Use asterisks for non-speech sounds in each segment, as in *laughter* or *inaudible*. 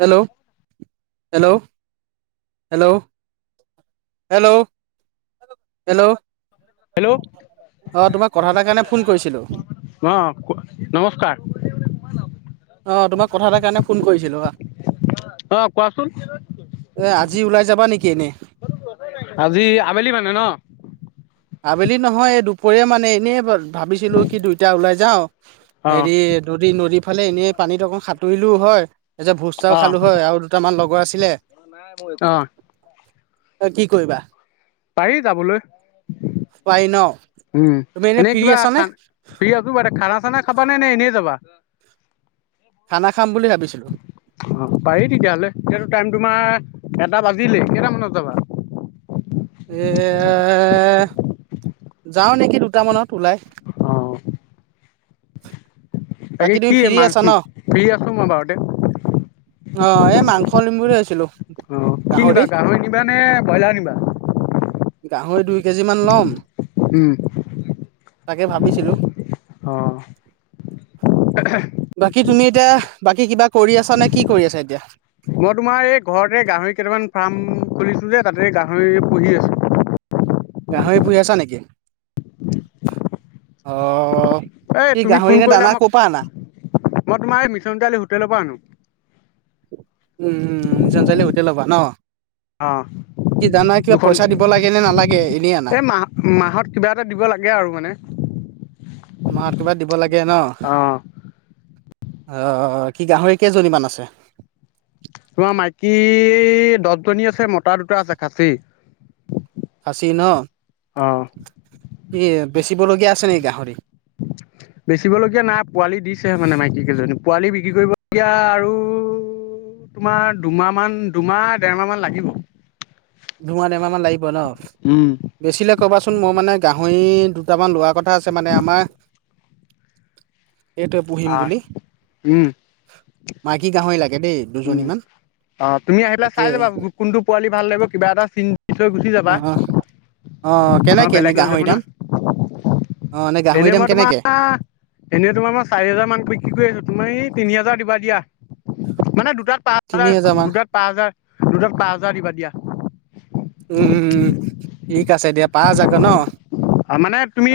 Hello hello, hello hello hello. Hello কাৰণে phone কৰিছিলোঁ অ', নমস্কাৰ। অ, তোমাক কথা এাৰ কাৰণে ফোন কৰিছিলোঁ হা। অ কোৱাচোন এ আজি ওলাই যাবা নেকি এনে? যি আবেলি মানে ন। আবেলি নহয় এই দুপৰীয়া মানে এনেই ভাবিছিলো কি দুইটা ওলাই যাওঁ। অ হেৰি নদী-নদী ফালে এনে পানীত অকণ সাঁতুৰিলোও হয় ভোজ তাও খালো হয় আৰু দুটামান লগ *unintelligible* আছিলে। নাই *unintelligible* অ, ত' কি কৰিবা? পাৰি যাবলৈ। পাৰি ন'। উম, তুমি এনে এনেই ফ্ৰী কিবা আছানে খান শুই আছোঁ *unintelligible* খানা চানা খাবা নে, নে এনেই যাবা? খানা খাম বুলি ভাবিছিলোঁ অ', পাৰি তেতিয়াহ'লে তেতিয়াতো টাইম তোমাৰ, এটা বাজিলে কেইটামানত যাবা? এ, যাম নেকি দুটামানত। উলাই। অ বাকী তুমি কি ফ্ৰী মাংস আছা ন' অ, ফ্ৰী আছো মই বাৰুতে এই মাং খলিমুৰে আছিলোঁ। অ', কি নিবা গাহৰি নিবা নে ব্ৰইলাৰ নিবা? গাহৰি দুই কেজিমান ল'ম। উম। তাকেই ভাবিছিলোঁ অ', বাকী তুমি এতিয়া, বাকী কিবা কৰি আছা নে কি কৰি আছা এতিয়া? মই তোমাৰ এই ঘৰতে গাহৰি কেইটামান ফাৰ্ম, খুলিছোঁ যে তাতে গাহৰি পুহি আছোঁ। গাহৰি পুহি আছা নেকি? অ' এই কি তুমি ফোন গাহৰিলে কৰিলা দানা মই ক' পৰা আনা? মই তোমাৰ এই মিছন চাৰিআলিৰ হোটেলৰ পৰা আনো। উম উম চ চাৰিলি হোটেল ল'বা ন অ' কি দানা কিবা দুখন পইচা দিব লাগে নে নালাগে এনেই আনা এ মাহ-মাহত কিবা এটা দিব লাগে আৰু মানে। মাহত কিবা দিব লাগে ন'? অ' অ', কি গাহৰি কেইজনীমান আছে? তোমাৰ মাইকী দশজনী আছে মতা দুটা আছে, খাচী। খাচি ন অ' ই বেচিবলগীয়া আছে নেকি গাহৰি বেচিব লগগীয়া নাই পোৱালি দিছেহে মানে মাইকী কেইজনী পোৱালি বিক্ৰী কৰিবলগীয়া আৰু তোমাৰ দুমাহ মান দুমাহ দেৰমাহ মান লাগিব ধোমাহমাহ মান লাগিব ন উম বেচিলে কবাচোন মই মানে গাহৰি মই দুটামান লোৱা কথা আছে মানে আমাৰ সেইটোৱে পুহিম আহ বুলি উম মাইকী গাহৰি লাগে দেই উম দুজনীমান অ তুমি আহি পেলাই তাকে চাই যাবা কোনটো পোৱালি ভাল লাগিব কিবা এটা চিন পিছৈ গুচি যাবা অ অ অ কেনেকে এনে বেলেগ লৈ যাব গাহৰি না দাম অ গাহৰি এনে দাম মই তোমাৰ কেনেকে এনে তোমাৰ মই চাৰি হাজাৰ মান বিক্ৰী কৰি আছো তোমাৰ ই তিনি হাজাৰ দিবা দিয়া মানে দুটা পাঁচ তিনি হাজাৰ মান দুটাত পচ হাজাৰ দুটাত পাঁ হাজাৰ দিবা দিয়া উম ঠিক আছে দিয়া পা যাক মানে তুমি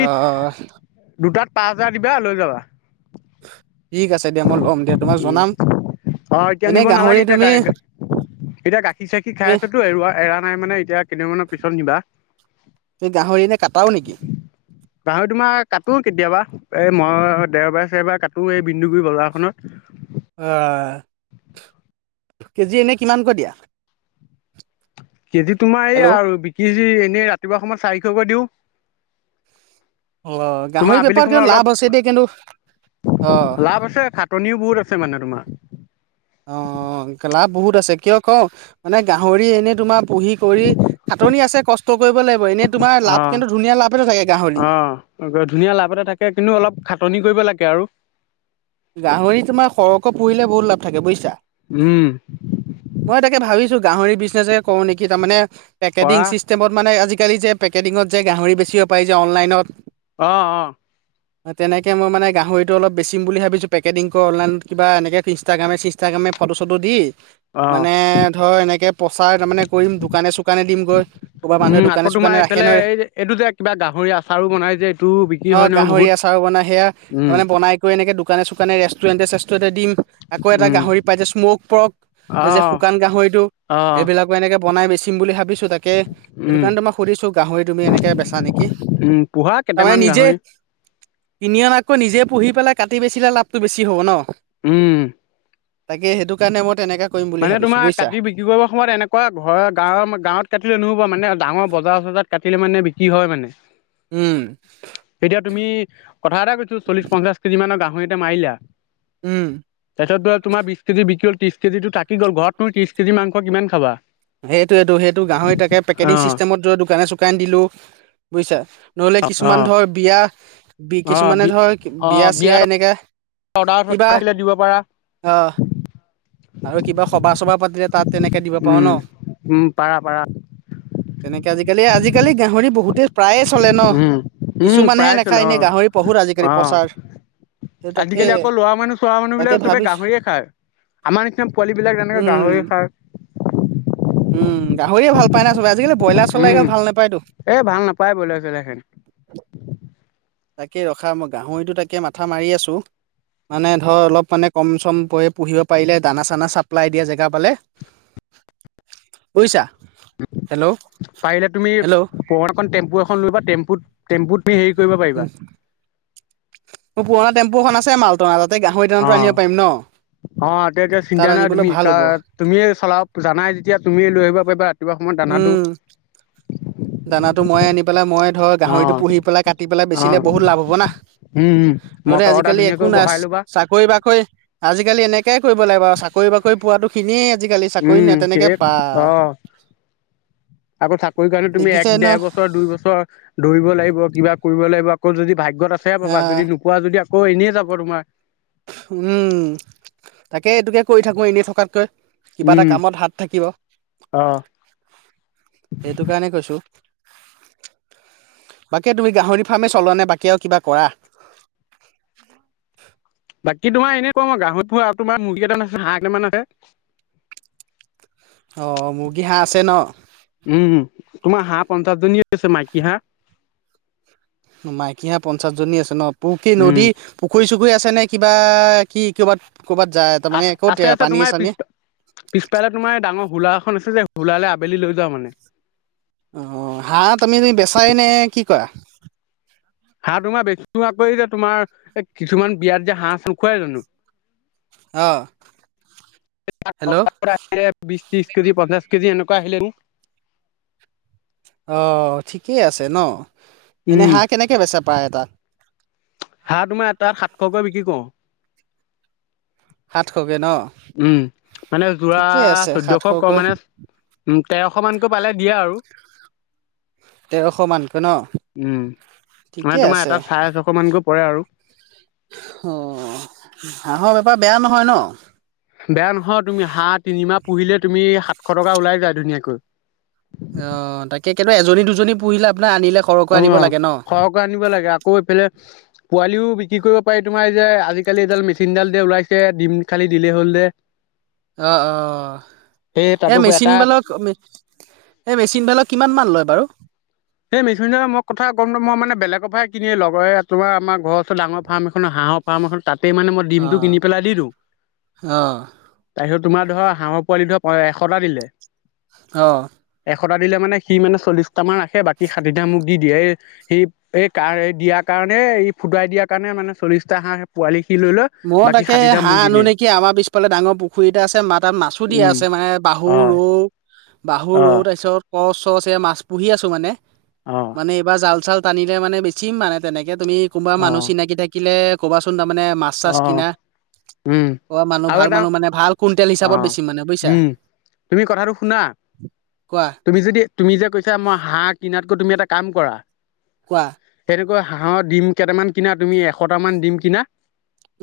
দুটাত পাঁচ হাজাৰ দিবা লৈ যাবা ঠিক আছ দিয়া মই ল'ম দিয়া তোমাক উম জনাম অ এতিয়া এনে নিব গাহৰি নালাগে তুমি এতিয়া এতিয়া গাখীৰ চাখিৰ খাই আছেতো এৰোৱা এৰা নাই মানে এতিয়া কেইদিনমানৰ পিছত নিবা তুমি গাহৰি এনে কাটাও নেকি গাহৰি তোমাৰ কটো কেতিয়াবা এই মই দেওবাৰে চেওবাৰ কাটো এই বিন্দুগুৰি বজাৰখনত অ' কেজি এনে কিমানকৈ দিয়া? কেজি তোমাৰ এই হেল্ল' আৰু বিকি এনেই ৰাতিপুৱা সময়ত চাৰিশকৈ দিওঁ অ তোমাৰ গাহৰি আবেলি বেপাৰত সময়ত কিন্তু অলপ লাভ আছে দেই কিন্তু অ লাভ আছে খাটনিও বহুত আছে মানে তোমাৰ। অ' অ' অ লাভ বহুত আছে কিয় কওঁ মানে গাহৰি এনেই তোমাৰ পুহি কৰি খাটনি আছে কষ্ কৰিব লাগিব। এনেই তোমাৰ লাভ অ' কিন্তু ধুনীয়া লাভ এটা থাকে গাহৰি অ' ধুনীয়া লাভতে থাকে কিন্তু অলপ খাটনি কৰিব লাগে সেয়াৰো গাহৰি তোমাৰ সৰহকৈ পুহিলে বহুত লাভ থাকে বুইছা উম মই তাকে ভাবিছো গাহৰি বিজনেচ কৰো নেকি তাৰমানে। কৰা পেকেটিং ছিষ্টেমত মানে আজিকালি যে পেকেটিঙত যে গাহৰি বেচিব পাৰি যে অনলাইনত আহ অ' তেনেকে মই মানে গাহৰিটো অলপ বেছিম বুলি ভাবিো পেকেডিং কৰে অনলাইনত কা এনেৈ ইনষ্টাগ্ৰামে চিনষ্টাগ্ৰামে ফটো চটো দি অ মানে ধৰ এনেকে প্ৰচাৰ তাৰ মমানে কৰিম দোকানে চোকানে দিমগৈ ক'ৰবাৰ মানুহে উম দোকানে আকৌ চোকানে তোমাৰ ৰাখে এইফালে নহয় এই যে এইটো যে কিবা গাহৰি আচাৰো বনাই যে এইটো বিক্ৰী অ হয় নহয় গাহৰি বহুত আচাৰো বনাই সেয়া, উম মানে বনাই কৰি এনেকে দোকানে চুকানে, ৰেষ্টুৰেণ্টে-চেষ্টেৰেণ্টে দিম। আকৌ এটা উম গাহৰি পাই যে স্ম'ক পৰ্ক এই যে আহ শুকান গাহৰিতটো আহ সেইবিলাকো এনেকে বনাই বেচিম বুলি ভাবিছো তাকে সেইটো উম কাৰণে তোমাক সুধিছো গাহৰি তুমি এনেকে বেচা নেকি? উম পোহা তাৰমানে কেইটামান নিজে গাহৰি কিনি অনাতকৈ নিজে পুহি পেলাই কাটি বেচিলে লাভটো বেছি হ'ব ন উম তাকে হেইটো কাৰণে মই তেনেকা কৰিম বুলি মানে ভাবিছো তোমাৰ বুজিছা কাটতি বিক্ৰী কৰিব সময়ত এনেকুৱা ঘৰৰ গাঁৱৰ গাঁৱত কাটিলৈ নহ'ব মানে ডাঙৰ বজাৰ চজাৰ কাটিলে মানে বিক্ৰী হয় মানে। উম এতিয়া তুমি, কথা এটা কৈছো চল্লিশ-পঞ্চাশ কেজি মানৰ গাহ গাহৰি এটা মাৰিলা উম তাৰ পাছত বিছ কেজি বিক্ৰী হল ত্ৰিশ কেজি টো থাকিলে কি গ'ল ঘৰত তুম ত্ৰিশ কেজি মাংস কিমান খাবা হেইটোৱেটো, সেইটো গাহৰি তাকে পেকেটিং অ', চিষ্টেমত যদি দোকানে-চোকানে দিলো। বুজিছা? নহলে কিছুমান অ', ধৰ বিয়া অ', কিছুমানে বি ধৰ বিয়া অ', চিয় বিয়াত এনেকে অৰ্ডাৰ কিবা চৰ্ডাৰ থাকিলে দিব পাৰা আহ আৰু কিবা সভা চভা পাতিলে তাত তেনেকে দিব পাৰো উম, ন উম, পাৰা পাৰা তেনেকে আজিকালি আজিকালি গাহৰি বহুতেই প্ৰায়ে চলে ন উম, উম, কিছুমানহে প্ৰাইচ হ'ল নেখায় এনেই অ', গাহৰি পহুত আজিকালি অ', প্ৰচাৰ সেই তাকে আজিকালি আকৌ লৰা মানুহ চৰা মানুহ তাকে বিলাক চবে ভাবিছো গাহৰিয়ে খায় আমাৰ পোৱালি বিলাক যেনেকে উম গাহৰি খাই উম গাহৰিয়ে ভাল পায় না চবে আজিকালি ব্ৰইলাৰ চলাই উম, গৈ ভাল নাপায়তো এ ভাল নাপায় ব্ৰইলাৰ চইলাৰ খাই। তাকে ৰখা ম গাহৰিটো তাকে মাথা মাৰি আছোঁ মানে ধৰ অলপ মানে কম চম পৰি পুহিব পাৰিলে দানা চানা চাপ্লাই দিয়া জেগা পালে বুইছা? পাৰিলে তুমি হেল্ল' পুৰণা এখন টেম্পু এখন ল'বা, টেম্পুত-টেম্পুত উম, মোৰ পুৰণা টেম্পুখন আছে মালটনা তাতে গাহ সংয়দানটো অ', আনিব পাৰিম ন অ এ এতিয়া তাত চিন্তা নাই আনিবলৈ তুমি ভাল হ'ব তুমি চলাও জানাই যেতিয়া তুমি লৈ আহিব পাৰিবা ৰাতিপুৱা সময়ত দানাটো উম দানাটো ময় আনি পেলাই মই ধৰ অ গাহৰিতটো পুহি পেলাই, কাটি পেলাই অ বেচিলে বহুত লাভ হ'ব না। উম উম নহ'লে মটৰ এটা আজিকালি একো ধুনীয়াকৈ নাই। বহাই ল'বা চাকৰি-বাকৰি আজিকালি এনেক তে কৰিব লাগে ব আৰু চাকৰি বাকৰি পোৱাো খিনিয়ে আজিকালি চাকৰি নে উম তেনেকে সেই পা অ আকৌ চাকৰি কাৰণে তুমি দেখিছে এক ন দেৰ বছৰ দুই বছৰ ধৰিব লাগিব কিবা কৰিব লাগিব আকৌ যদি ভাগ্যত আছেহে পাবা আহ যদি নোপোৱা যদি আকৌ এনেই যাব তোমাৰ উম তাকে এইটোকে কৰি থাকো এনেই থকাতকৈ কিবা এটা উম কামত হাত থাকিব। অ সেইটো কাৰণে কৈছো বাকী তুমি গাহৰি ফাৰ্মেই চল নে বাকী আৰু কিবা কৰা *unintelligible* বাকী তোমাৰ এনেকুৱা মই গাহৰি পুৰ আৰু তোমাৰ মুৰ্গীট আছে হাঁহ কেইটামান আছে অ', মুৰ্গী, হাহ আছে ন? উম তোমাৰ হাঁহ পঞ্চাছজনী আছে মাইকী হাঁহ। মাইকী হা পঞ্চাছ জনী আছে ন পুৰুকি উম নদী প পুখুৰী-চুখুৰী আছেনে? কিবা কি ক'ৰবাত ক'ৰবাত যায় তাৰমানে ক'ত আছ-আছে, আছে, পানীয়ে তোমাৰ চানীয়ে পিছ-পিছ ফালে তোমাৰ ডাঙৰ হোলা এখন আছে যে ওলালে আবেলি লৈ যাোৱা মানে অ', হাঁহ তুমি *unintelligible* বেচাই নে কি কৰা? হাহ তোমাৰ বেছি কৰি যে তোমাৰ এই কিছুমান বিয়াত যে হাহ-নোখোৱাই জানো? অ', *unintelligible* বিশ ত্ৰিশ কেজি পঞ্চাশ কেজি এনে ক আহিলেৰু অ', ঠিকেই আছে ন, এনেই হাহ কেনেকে বেচা পায়তাত হাহ তোমাৰ এটা সাতশকৈ বিক্ৰী কৰো। সাতশ উম, মানে যোৰা আছে চৈধ্যয়শ সাতশকৈ ক-মানে উম, তেৰশ মানকৈ পালে দিয়া আৰু তেৰশ মানকৈ ন, উম। মানে ঠিকেই তোমাৰ আছে। এটা অ, চাৰে ছশ মানকৈ পৰে আৰু হাহৰ বেপাৰ বেয়া নহয় ন? বেয়া নহয় তুমি হা তিনিমাহ পুহিলে তুমি, সাতশ টকা ওলাই যায় ধুনীয়াকৈ। অ, তাকেই কিন্তু এজনী দুজনী পুহিলে আপোনাৰ আনিলে সৰহকৈ অ, আনিব লাগে ন সৰহকৈ আনিব লাগে আকৌ এইফালে পোৱালিও বিক্ৰী কৰিব পাৰি তোমাৰ এই যে আজিকালি এডাল মেচিনডালদে ওলাইছে দিম খালি দিলেই হ'ল দে অ-অ, এই তাতো এটা মেচিনবালক অ-মেচিনবালক কিমান মান লয় বাৰু এই মেচিনডালৰ মোক কথা গম ননাপাও মই মানে বেলেগৰ পৰাহে কিনিে লগৰে তোমাৰ আমাৰ ঘৰৰ ওচৰলৈ ডাঙৰ ফাৰম এখন আহা হাঁহৰ ফাৰ্ম এখন তাতেই মানে মই ডিমটো অঁ কিনি পেলাই দি দিওঁ অঁ তাইচত তোমাৰ ধৰ হাঁহৰ পোৱালি ধৰ এশটা দিলে অ'। এশটা দিলে মানে সি মানে চল্লিশটামান ৰাখে বাক কি ষাঠিটা মোক দি দিয়ে এই সি এই কাৰ এই দিয়াৰ কাৰণে ই ফুটুৱাই দিয়াৰ কাৰণে মানে চল্লিশটা হাঁহৰ পোৱালী মই তাকে হাঁহ আনো নেকি, আমাৰ পিছফালে ডাঙৰ পুখুৰী এটা আছে ম তাত মাছো দিয়া উম আছে মানে বাহু হয় সুৰু অ বাহু-ৰৌ, তাৰপিছত কচ চচ এ মাছ পুহি আছোঁ মানে, অ মানে এইবাৰ জাল চাল টানিলে মানে বেছিম মানে, তেনেকে তুমি কোনোবা মানুহ চিনাকি থাকিলে ক'বাচোন তাৰমানে। মাছ-চাছ অ অ কিনা উম অ', মানুহ আৰু ভাল এটা মানুহ মানে ভাল কুইণ্টেল অ হিচাপত বেছিম মানে বুজিছা। উম তুমি কথাটো শুনা, কোৱা তুমি যদি তুমি যে কৈছা মই হাঁহ কিনাত তুমি এটা কাম কৰা কোৱা তেনেকৈ হাঁহৰ ডিম কেইটামান কিনা তুমি এশটামান ডিম কিনা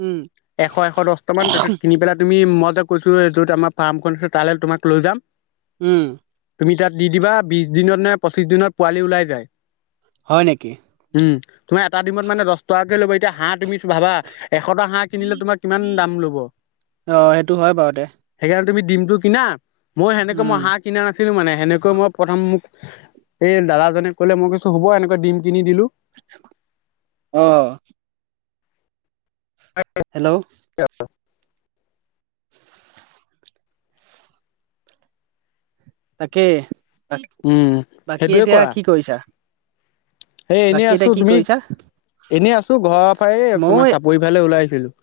উম এশ এশ দহটামান তাৰপিছত কিনি পেলাই তুমি মই তে কৈছোঁ য'ত আমাৰ ফাৰ্মখন আছে তালৈ তোমাক লৈ যাম। উম। তুমি তাত দি দিবা বিশদিনত নে পঁচিশদিনত পোৱালি ওলাই যায়। হয় নেকি? উম, তোমাৰ এটা ডিমত মানে দহ টকাকে ল'ব এতিয়া হাঁহ তুমিছ ভাবা এশটা হাঁহ কিনিলে তোমাৰ কিমান দাম ল'ব? অ সেইটো হয় বাৰু দে সেইকাৰে তুমি ডিমটো কিনা মই সেনেকে মই উম হাঁহ কিনা না ছিলো মানে, সেনেকৈ মই প্ৰথম মোক এই দাদাজনে ক'লে, মই কৈছো হ'ব এনেকৈ দিম। অ'। হেল্ল'। তাকে, উম বাকী এতিয়া কি কৰিছা? হেই এনেই বাকী এতিয়া আছোঁ, কি তুমি, কৰিছা এনেই আছো ঘৰৰ পা এই ময়ো তোমাৰ এ চাপৰি ফালে ওলাইছিলোঁ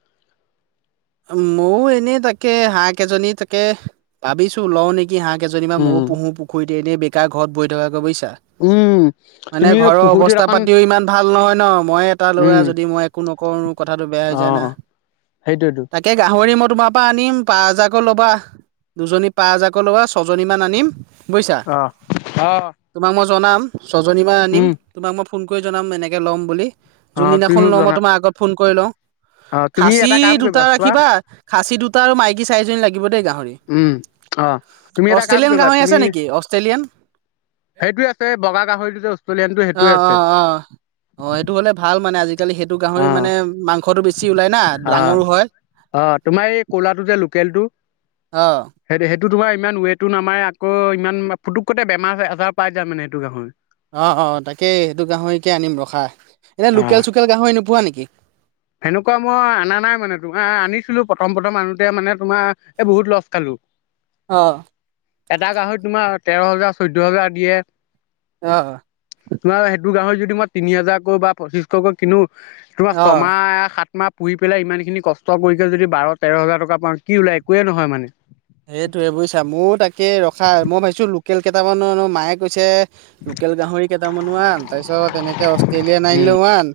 ময়ও এনেই তাকে হাঁহকেজনী, তাকে ভাবিছোঁ লওঁ নেকি কি হাঁহ এজনী মোৰো উম পুহু পুখুৰীতে এনে বেকাৰ ঘৰত বহি থাকে বোজিছে। উম মানে তুমি ঘৰৰ পুখুৰীটোত অৱস্থা অকণ পাতিও ইমান ভাল নহয় ন, মই এটা ল'ৰা উম যদি মই একো নক কো কথাটো বেয়া হৈ অ যায় না সেইটোয়েতো তাকে গাহৰি মতে তোমাৰ পৰা আনিম, পাচঁ হাজাৰকৈ ল'বা। দুজনী পাচঁ হাজাৰকৈ ল'বা, ছয়জনী মান আনিম বুজিছা অ', অ'। তোমাক মই জনাম ছজনীমান আনিম উম তোমাক মই ফোন কৰি জনাম এনেকৈ ল'ম বুলি অ তুমি যোনদিনাখন মোক লওঁ, মই জনা তোমাৰ আগত ফোন কৰি লওঁ। অ', তুমি খাচী এটা কাম দুটা কৰিবা চোৱা ৰাখিবা। খাচী দুটা আৰু মাইকী চাৰিজনী লাগিব দেই গাহৰি। উম অ তুমি এটা কাম অষ্ট্ৰেলিয়ান কৰিবা গাহৰি তুমি আছে নেকি অষ্ট্ৰেলিয়ান সেইটোয়ে আছে বগা গাহৰিটো যে অষ্ট্ৰেলিয়ানটো সেইটোয়ে অ' আছে অ' অ' অ' সেইটো মানে ভাল মানে আজিকালি সেইটো গাহৰি অ মানে মাংসটো বেছি ওলাই না অ ডাঙৰো হয়। অ তোমাৰ এই কলাটো যে লোকেলটো আহ এইটো তোমাৰ ইমান ৱেটো নামাৰে আকৌ ইমান ফুটুকতে বেমাৰ আজাৰ পাই যায় মানে সেইটো গাহৰ অ অ তাকে সেইটো গাহৰিকে আনিম ৰখা এনে আহ লোকেল চোকেল গাহৰি নোপোৱা নেকি সেনেকুৱা মই অনা নাই মানে তোমাৰ আনিছিলো প্ৰথম প্ৰথম আনোতে মানে তোমাৰ এই বহুত লছ খালো। অ এটা গাহৰি তোমাৰ তেৰ হাজাৰ চৈধ হাজাৰ দিয়ে আহ আহ ত গাহৰি যদি মই তিনি হাজাৰকৈ বা পঁচিশকৈ কিনো অ' সাত মাহ পুহি পেলাই ইমান খিনি কষ্ট কৰিকে যদি বাৰ তেৰ হাজাৰ টকা পাওঁ কি ওলাই একোৱে নহয় মানে সেইটোৱে বুজিছা ময়ো তাকে ৰখা মই ভাবিছো লোকেল কেইটামানোো মায়ে কৈছে লোকেল গাহৰি কেইটামানোমানান তাৰপিছত এনেকে অষ্ট্ৰেলিয়ান ন উম আনিলেও মান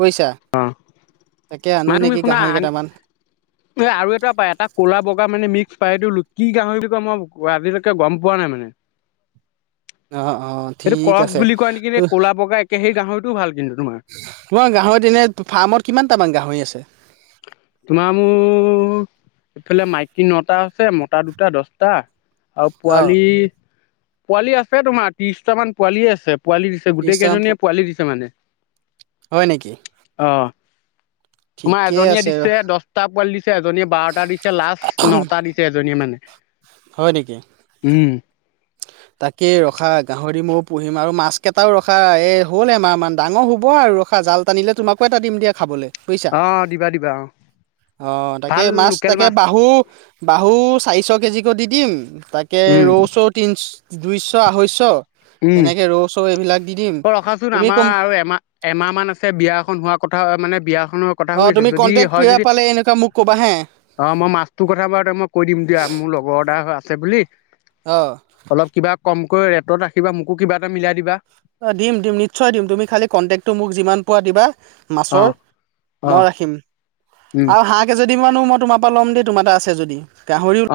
বৈছা। মা তুমি শুনা আ এ আৰু এটাা এটা ক'লা বগা মানে মিক্স পাৰটো কি গাহৰিবি ক মই আজিলৈকে গম পোৱা নাই মানে। অ অ সেইটো ঠিক ক্ৰচ আছে বুলি কয় নেকি ত নে ক'লা বগা একে সেই গাহৰিটোও ভাল কিন্তু তোমাৰ মই গাহৰিত এনে ফাৰ্মত কিমান তামান গাহৰি আছে। তোমাৰ এইফালে মাইকী নটা আছে মতা দুটা দচটা। আৰু অ', পোৱালি পোৱালি আছে তোমাৰ ত্ৰিশটামান পোৱালিয় আছে। পোৱালি দিছে গোটেই ত্ৰিশটামান কেইজনীয়ে পোৱালি দিছে মানে আহ। ঠিকেই এজনীয়ে দিছে দহটা পোৱালি দিছে এজনীয়ে বাৰটা দিছে লাষ্ট নটা দিছে এজনীয়ে মানে হয় নেকি উম তাকে ৰখা গাহৰি ময়ও পুহিম আৰু মাছ কেইটাও ৰখা এই হ'ল এমাহ মমান ডাঙৰ হুব আৰু ৰখা জাল টানিলে তোমাকো এটা দিম দিয়া খাবলৈ। বুজিছা অ দিবা দিবা অ অ তাকে ভাল মাছ লোকেল তাকে বাহু বাহু। চাৰিশ কেজিকো দি দিম তাকে উম ৰৌ চৌ তিনি দুইশ আঢ়ৈশ উম তেনেকে ৰৌ চৌ এইবিলাক দি দিম অ ৰখাচোন তুমি আমাৰ কম আৰু এমাহ এমাহ মান আছে বিয়া এখন হোৱা কথা কথা মানে বিয়াখনৰ কথা অ শুই আছো তুমি যদি কন্টেক্ট হয় কিবা যদি পালে এনেকুৱা মোক ক'বা হে অ' মই মাছটোৰ কথা বাৰু তে মই কৈ দিম দিয়া মোৰ লগৰ দ হৈ আ আছে বুলি অ অলপ কিবা কমকৈ ৰেটত ৰাখিবা মোকো কিবা এটা মিলাই দিবা অ' দিম দিম নিশ্চয় দিম তুমি খালি কণ্টেক্টটো মোক যিমান পোৱা দিবা অ মাছৰ অ মই ৰাখিম উম আৰু হাঁহ কেইজন মানো মই তোমাৰ পৰা ল' দেই তোমাৰ এটা আছে যদি গাহৰি। অ